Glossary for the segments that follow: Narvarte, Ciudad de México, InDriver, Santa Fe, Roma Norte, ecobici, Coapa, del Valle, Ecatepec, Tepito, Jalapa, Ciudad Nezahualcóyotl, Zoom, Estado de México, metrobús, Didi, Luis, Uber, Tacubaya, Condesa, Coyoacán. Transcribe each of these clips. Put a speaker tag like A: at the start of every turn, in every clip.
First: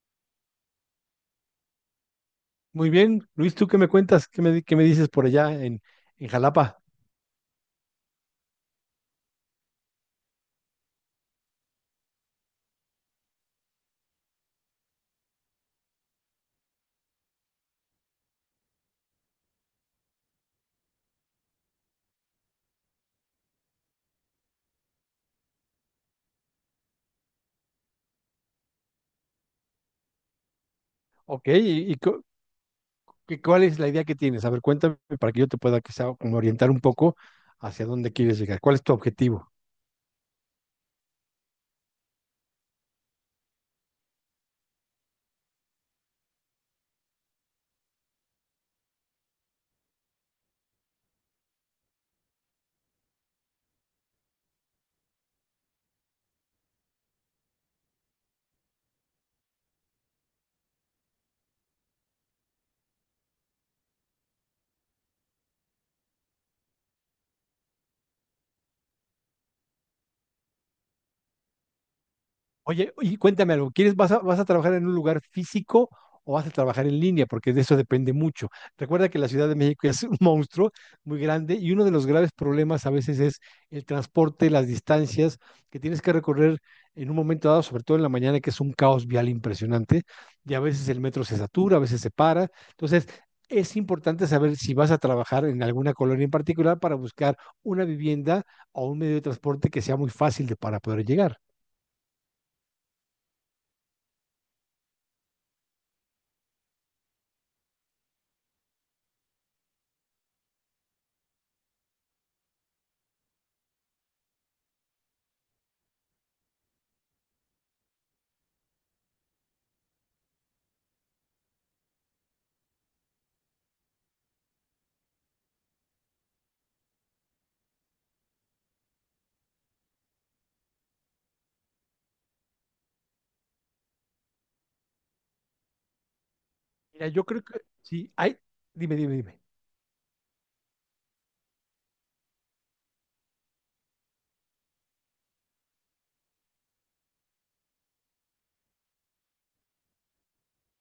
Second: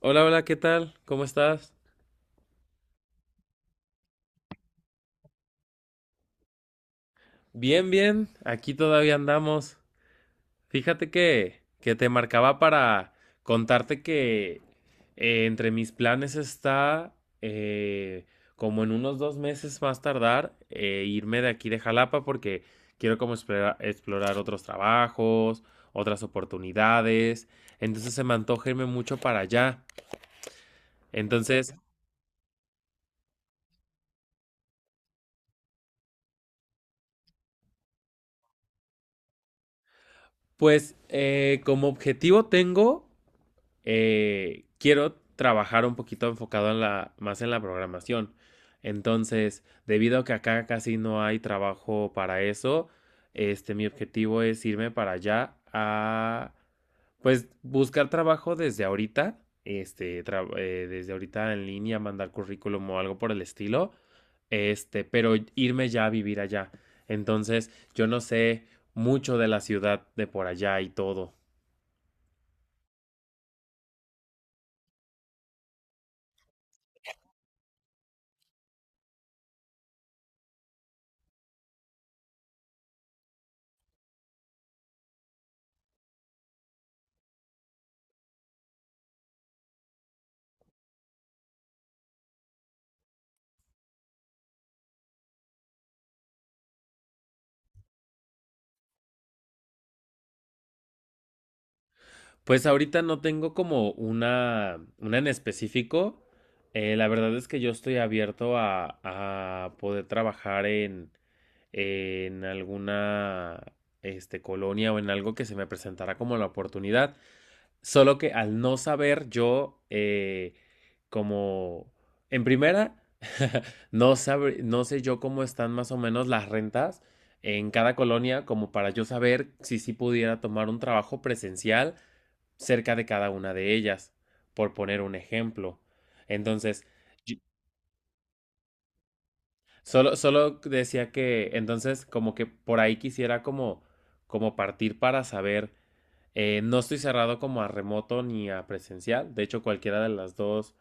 A: Hola, hola, ¿qué tal? ¿Cómo estás?
B: Muy bien, Luis, ¿tú qué me cuentas? ¿Qué me dices por allá en Jalapa?
A: Bien, bien, aquí todavía andamos. Fíjate que te marcaba para contarte que entre mis planes está, eh, como en unos 2 meses más tardar, irme de aquí de Jalapa porque quiero como explorar otros trabajos, otras oportunidades. Entonces se me antoja irme mucho para allá.
B: Ok,
A: Entonces,
B: ¿y, y cuál es la idea que tienes? A ver, cuéntame para que yo te pueda quizá como orientar un poco hacia dónde quieres llegar. ¿Cuál es tu objetivo?
A: pues como objetivo tengo. Quiero trabajar un poquito enfocado más en la programación. Entonces, debido a que acá casi no hay trabajo para eso, este, mi objetivo es irme para allá a, pues, buscar trabajo desde ahorita, este, desde ahorita en línea, mandar currículum o algo por el estilo, este, pero irme ya a vivir allá. Entonces, yo no sé mucho de la ciudad de por allá y todo.
B: Oye, y cuéntame algo, ¿quieres, vas a trabajar en un lugar físico o vas a trabajar en línea? Porque de eso depende mucho. Recuerda que la Ciudad de México es un monstruo muy grande y uno de los graves problemas a veces es el transporte, las distancias que tienes que recorrer en un momento dado, sobre todo en la mañana, que es un caos vial impresionante, y a veces el metro se satura, a veces se para. Entonces, es importante saber si vas a trabajar en alguna colonia en particular para buscar una vivienda o un medio de transporte que sea muy fácil de, para poder llegar.
A: Pues ahorita no tengo como una en específico. La verdad es que yo estoy abierto a poder trabajar en alguna este, colonia o en algo que se me presentara como la oportunidad. Solo que al no saber yo, como en primera, no sé yo cómo están más o menos las rentas en cada colonia como para yo saber si sí pudiera tomar un trabajo presencial cerca de cada una de ellas, por poner un ejemplo. Entonces,
B: Mira, yo
A: yo-
B: creo que sí, dime, dime, dime.
A: solo decía que, entonces, como que por ahí quisiera como partir para saber, no estoy cerrado como a remoto ni a presencial, de hecho cualquiera de las dos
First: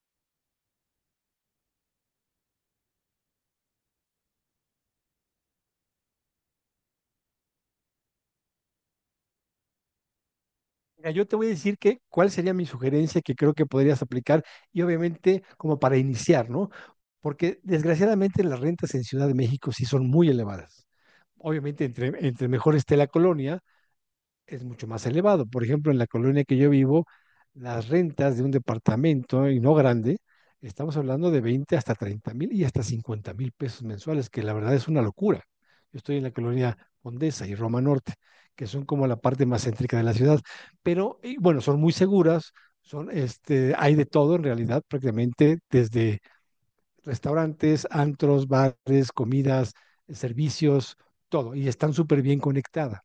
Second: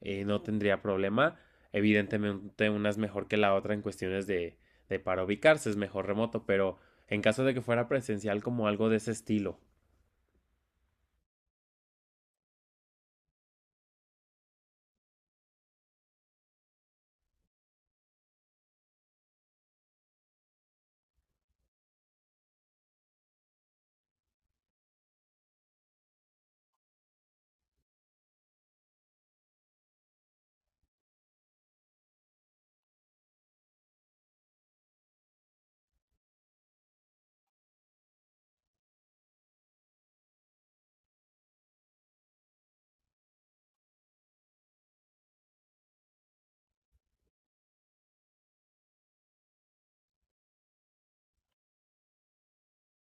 A: no tendría problema, evidentemente una es mejor que la otra en cuestiones de para ubicarse, es mejor remoto, pero en caso de que fuera presencial como algo de ese estilo.
B: Mira, yo te voy a decir que cuál sería mi sugerencia que creo que podrías aplicar y obviamente como para iniciar, ¿no? Porque desgraciadamente las rentas en Ciudad de México sí son muy elevadas. Obviamente entre mejor esté la colonia, es mucho más elevado. Por ejemplo, en la colonia que yo vivo, las rentas de un departamento, y no grande, estamos hablando de 20 hasta 30 mil y hasta 50 mil pesos mensuales, que la verdad es una locura. Yo estoy en la colonia Condesa y Roma Norte, que son como la parte más céntrica de la ciudad, pero y bueno, son muy seguras, son este, hay de todo en realidad, prácticamente desde restaurantes, antros, bares, comidas, servicios, todo, y están súper bien conectadas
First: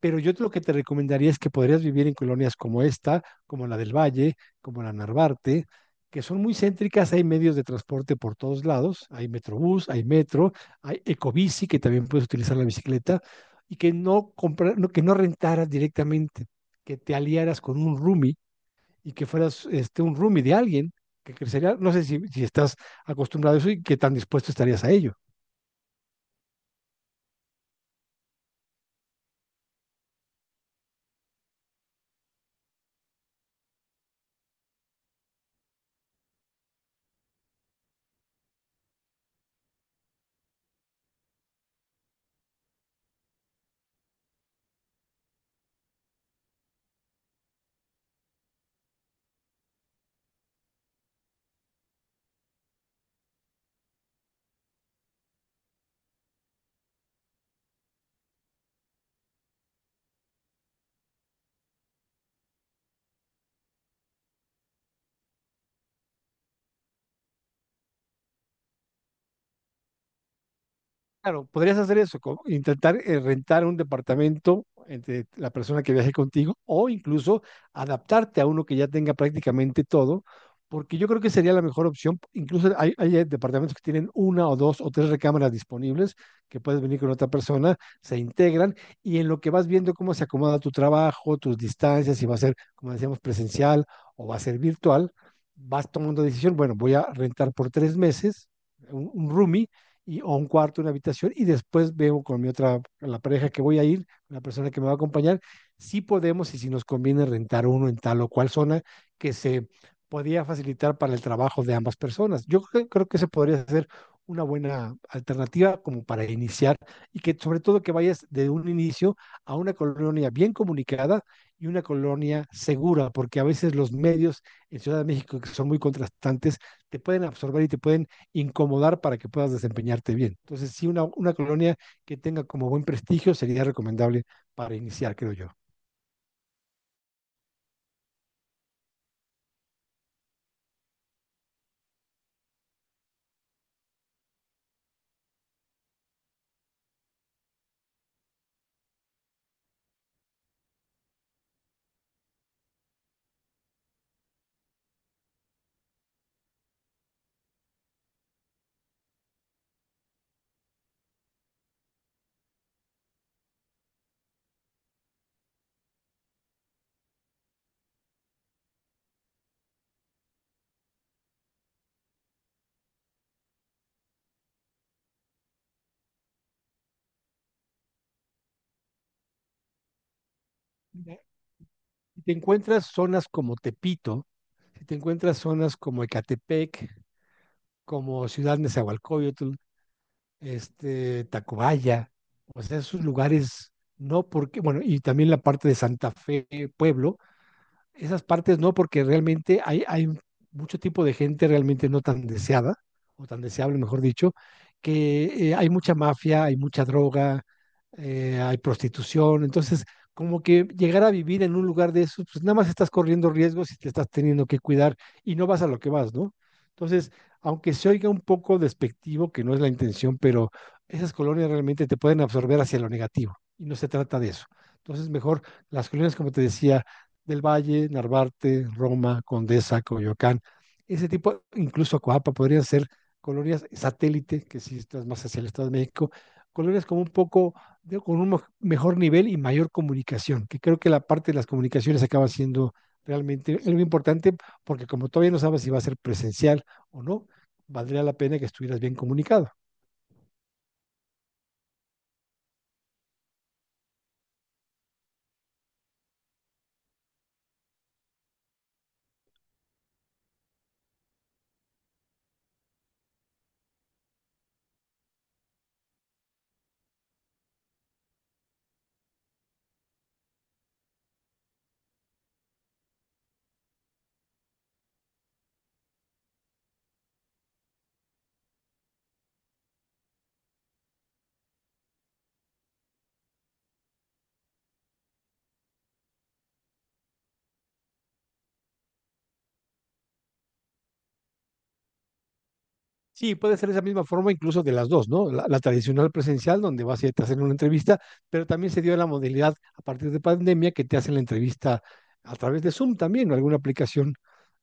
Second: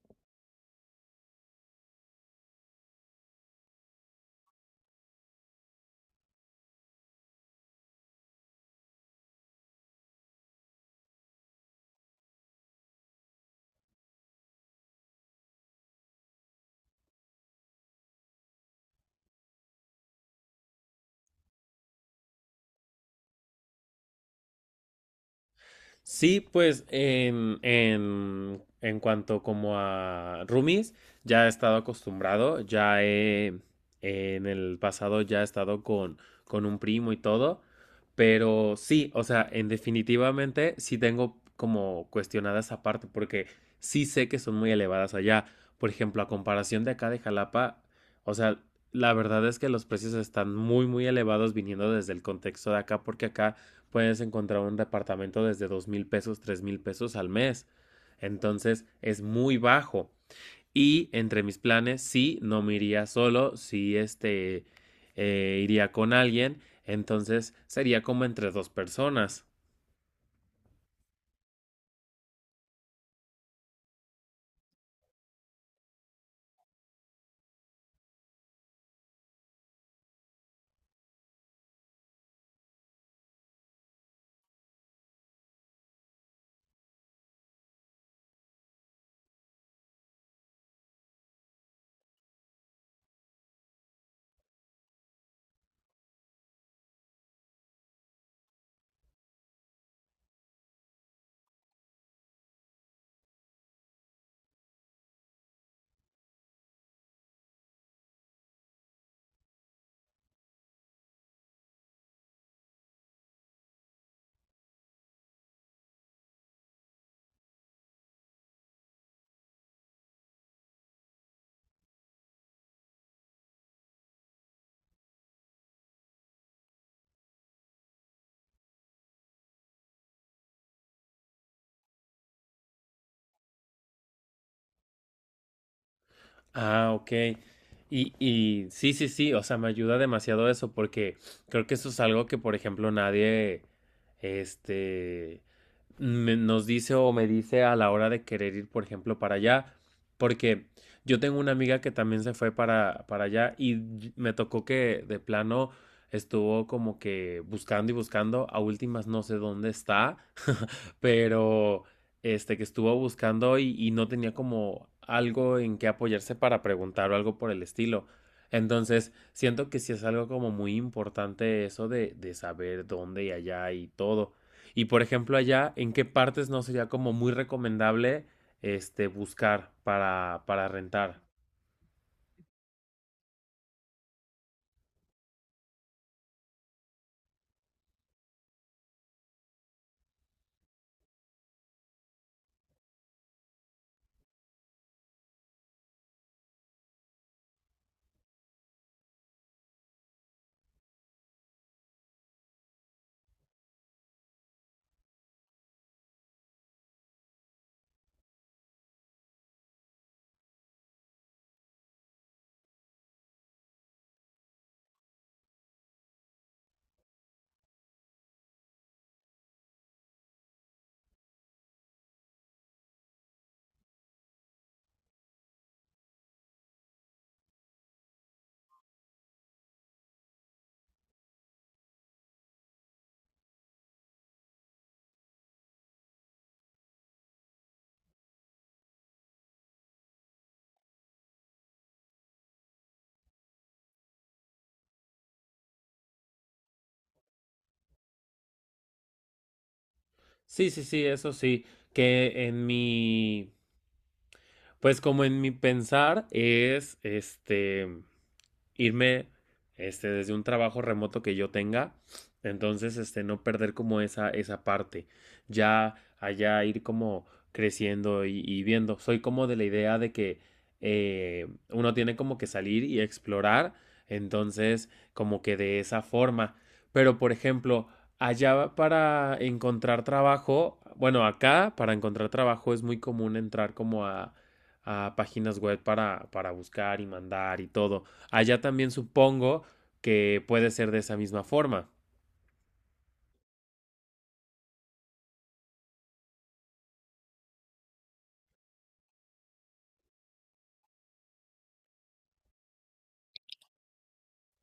B: pero yo lo que te recomendaría es que podrías vivir en colonias como esta, como la del Valle, como la Narvarte, que son muy céntricas, hay medios de transporte por todos lados, hay metrobús, hay metro, hay ecobici, que también puedes utilizar la bicicleta, y que no, comprar, no- que no rentaras directamente, que te aliaras con un roomie y que fueras este, un roomie de alguien que crecería, no sé si, si estás acostumbrado a eso y qué tan dispuesto estarías a ello.
A: Sí, pues en cuanto como a roomies, ya he estado acostumbrado, en el pasado ya he estado con un primo y todo, pero sí, o sea, en definitivamente sí tengo como cuestionada esa parte, porque sí sé que son muy elevadas allá. Por ejemplo, a comparación de acá de Jalapa, o sea, la verdad es que los precios están muy, muy elevados viniendo desde el contexto de acá, porque acá puedes encontrar un departamento desde $2,000, $3,000 al mes. Entonces es muy bajo. Y entre mis planes, sí, no me iría solo, sí, este, iría con alguien. Entonces sería como entre dos personas.
B: Claro, podrías hacer eso, intentar rentar un departamento entre la persona que viaje contigo o incluso adaptarte a uno que ya tenga prácticamente todo, porque yo creo que sería la mejor opción. Incluso hay departamentos que tienen una o dos o tres recámaras disponibles que puedes venir con otra persona, se integran y en lo que vas viendo cómo se acomoda tu trabajo, tus distancias, si va a ser, como decíamos, presencial o va a ser virtual, vas tomando decisión, bueno, voy a rentar por 3 meses un roomie y, o un cuarto, una habitación, y después veo con mi otra, la pareja que voy a ir, la persona que me va a acompañar, si podemos y si nos conviene rentar uno en tal o cual zona que se podía facilitar para el trabajo de ambas personas. Yo creo, creo que se podría hacer una buena alternativa como para iniciar y que sobre todo que vayas de un inicio a una colonia bien comunicada y una colonia segura, porque a veces los medios en Ciudad de México, que son muy contrastantes, te pueden absorber y te pueden incomodar para que puedas desempeñarte bien. Entonces, sí, una colonia que tenga como buen prestigio sería recomendable para iniciar, creo yo.
A: Ah, ok. Y sí, sí, sí, o sea, me ayuda demasiado eso porque creo que eso es algo que, por ejemplo, nadie, este, nos dice o me dice a la hora de querer ir, por ejemplo, para allá, porque yo tengo una amiga que también se fue para allá y me tocó que de plano estuvo como que buscando y buscando, a últimas no sé dónde está, pero este que estuvo buscando y no tenía como algo en qué apoyarse para preguntar o algo por el estilo. Entonces, siento que sí es algo como muy importante eso de saber dónde y allá y todo. Y por ejemplo, allá, ¿en qué partes no sería como muy recomendable este buscar para
B: Ya.
A: rentar?
B: Si te encuentras zonas como Tepito, si te encuentras zonas como Ecatepec, como Ciudad Nezahualcóyotl, este, Tacubaya, o sea, esos lugares, no porque, bueno, y también la parte de Santa Fe, Pueblo, esas partes no, porque realmente hay mucho tipo de gente realmente no tan deseada, o tan deseable, mejor dicho, que hay mucha mafia, hay mucha droga, hay prostitución, entonces como que llegar a vivir en un lugar de eso, pues nada más estás corriendo riesgos y te estás teniendo que cuidar y no vas a lo que vas, ¿no? Entonces, aunque se oiga un poco despectivo, que no es la intención, pero esas colonias realmente te pueden absorber hacia lo negativo y no se trata de eso. Entonces, mejor las colonias, como te decía, del Valle, Narvarte, Roma, Condesa, Coyoacán. Ese tipo, incluso Coapa, podrían ser colonias satélite, que si estás más hacia el Estado de México, colonias como un poco, de, con un mejor nivel y mayor comunicación, que creo que la parte de las comunicaciones acaba siendo realmente algo importante, porque como todavía no sabes si va a ser presencial o no, valdría la pena que estuvieras bien comunicado.
A: Sí, sí, sí, eso sí. Que pues como en mi pensar es este irme este, desde un trabajo remoto que yo tenga. Entonces, este, no perder como esa parte. Ya allá ir como creciendo y viendo. Soy como de la idea de que uno tiene como que salir y explorar. Entonces, como que de esa forma. Pero, por ejemplo, allá para encontrar trabajo, bueno, acá para encontrar trabajo es muy común entrar como a páginas web para buscar y mandar y todo. Allá también supongo que puede ser de esa misma forma.
B: Sí, puede ser esa misma forma incluso de las dos, ¿no? La tradicional presencial, donde vas y te hacen una entrevista, pero también se dio la modalidad a partir de pandemia que te hacen la entrevista a través de Zoom también, o alguna aplicación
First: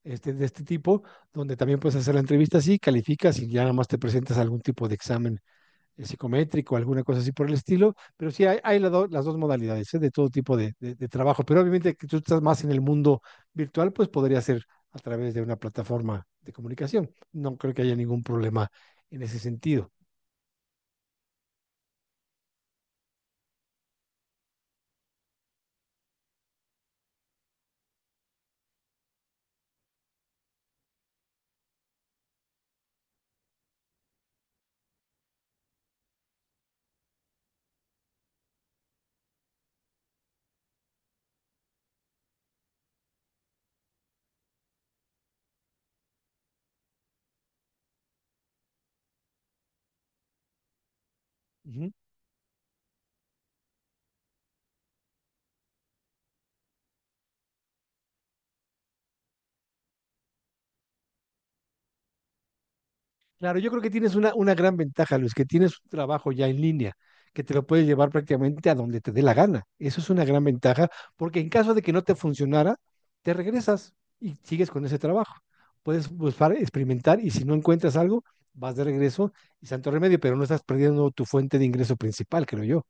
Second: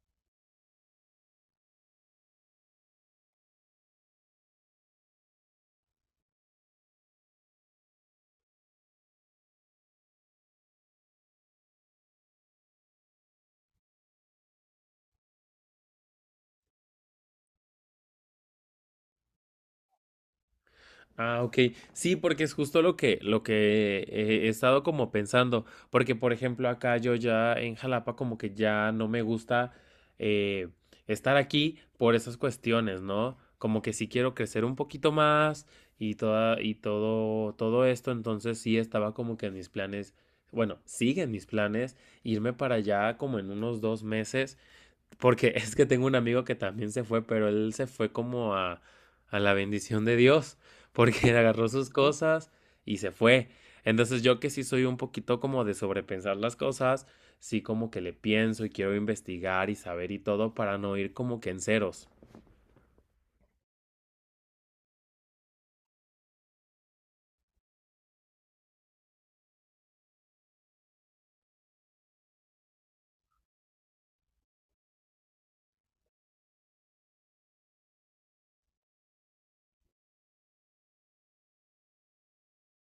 B: este, de este tipo, donde también puedes hacer la entrevista así, calificas y ya nada más te presentas a algún tipo de examen psicométrico, alguna cosa así por el estilo, pero sí hay las dos modalidades ¿eh? De todo tipo de, trabajo, pero obviamente que tú estás más en el mundo virtual, pues podría ser a través de una plataforma de comunicación. No creo que haya ningún problema en ese sentido.
A: Ah, ok. Sí, porque es justo lo que, he estado como pensando. Porque, por ejemplo, acá yo ya en Jalapa como que ya no me gusta eh, estar aquí por esas cuestiones, ¿no? Como que sí quiero crecer un poquito más y y todo, todo esto. Entonces sí estaba como que en mis planes, bueno, siguen mis planes irme para allá como en unos 2 meses. Porque es que tengo un amigo que también se fue, pero él se fue como a la bendición de Dios, porque él agarró
B: Uh
A: sus
B: -huh.
A: cosas y se fue. Entonces yo que sí soy un poquito como de sobrepensar las cosas, sí como que le pienso y quiero investigar y saber y todo para no ir como que en ceros.
B: Claro, yo creo que tienes una gran ventaja, Luis, que tienes un trabajo ya en línea, que te lo puedes llevar prácticamente a donde te dé la gana. Eso es una gran ventaja, porque en caso de que no te funcionara, te regresas y sigues con ese trabajo. Puedes buscar, experimentar y si no encuentras algo, vas de regreso y santo remedio, pero no estás perdiendo tu fuente de ingreso principal, creo yo.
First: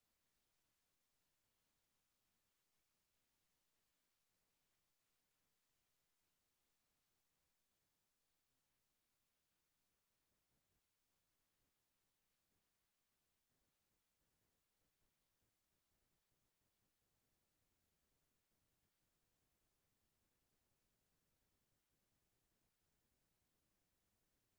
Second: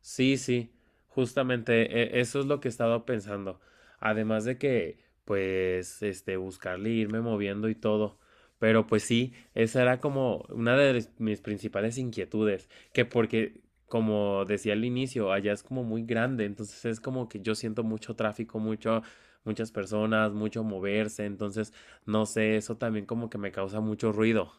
A: Sí, sí, justamente eso es lo que he estado pensando. Además de que, pues, este, buscarle, e irme moviendo y todo. Pero pues sí, esa era como una de mis principales inquietudes, que porque, como decía al inicio, allá es como muy grande, entonces es como que yo siento mucho tráfico, mucho, muchas personas, mucho moverse, entonces, no sé, eso también como que me causa mucho ruido.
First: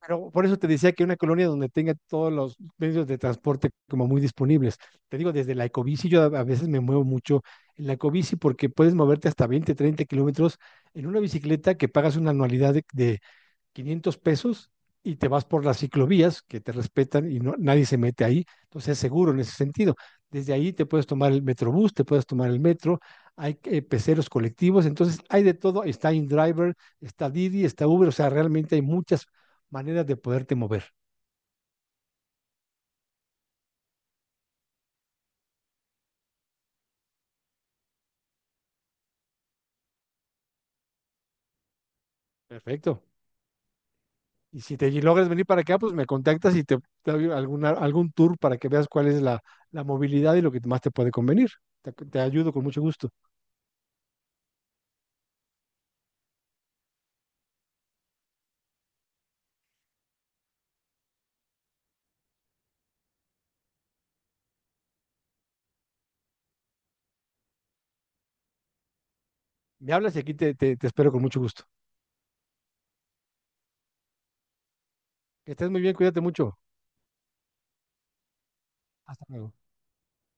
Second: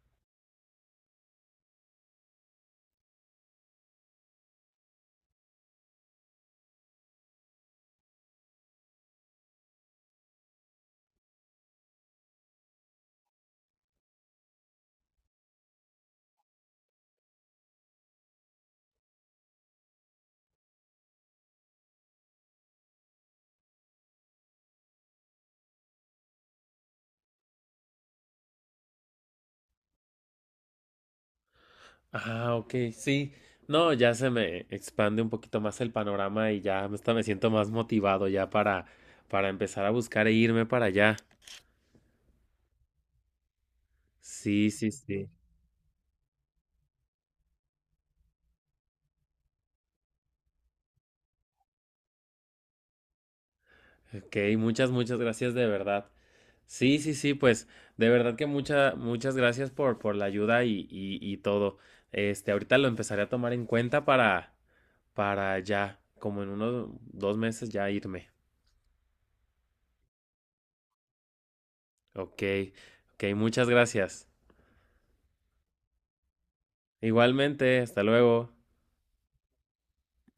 B: Pero por eso te decía que una colonia donde tenga todos los medios de transporte como muy disponibles. Te digo, desde la ecobici, yo a veces me muevo mucho en la ecobici porque puedes moverte hasta 20, 30 kilómetros en una bicicleta que pagas una anualidad de 500 pesos y te vas por las ciclovías que te respetan y no, nadie se mete ahí, entonces es seguro en ese sentido. Desde ahí te puedes tomar el metrobús, te puedes tomar el metro, hay peceros colectivos, entonces hay de todo, está InDriver, está Didi, está Uber, o sea, realmente hay muchas maneras de poderte mover.
A: Ah, ok, sí. No, ya se me expande un poquito más el panorama y ya hasta me siento más motivado ya para, empezar a buscar e irme para allá.
B: Perfecto. Y
A: Sí,
B: si
A: sí,
B: te
A: sí.
B: logras venir para acá, pues me contactas y te doy alguna, algún tour para que veas cuál es la, la movilidad y lo que más te puede convenir. Te ayudo con mucho gusto.
A: Ok, muchas, muchas gracias de verdad. Sí, sí, sí, pues de verdad que muchas, muchas gracias por la ayuda y todo. Este, ahorita lo empezaré a tomar en cuenta para, ya, como en unos 2 meses ya irme.
B: Me hablas y aquí te espero con mucho gusto.
A: Ok, ok, muchas gracias.
B: Que estés muy bien, cuídate mucho.
A: Igualmente, hasta luego.
B: Hasta luego.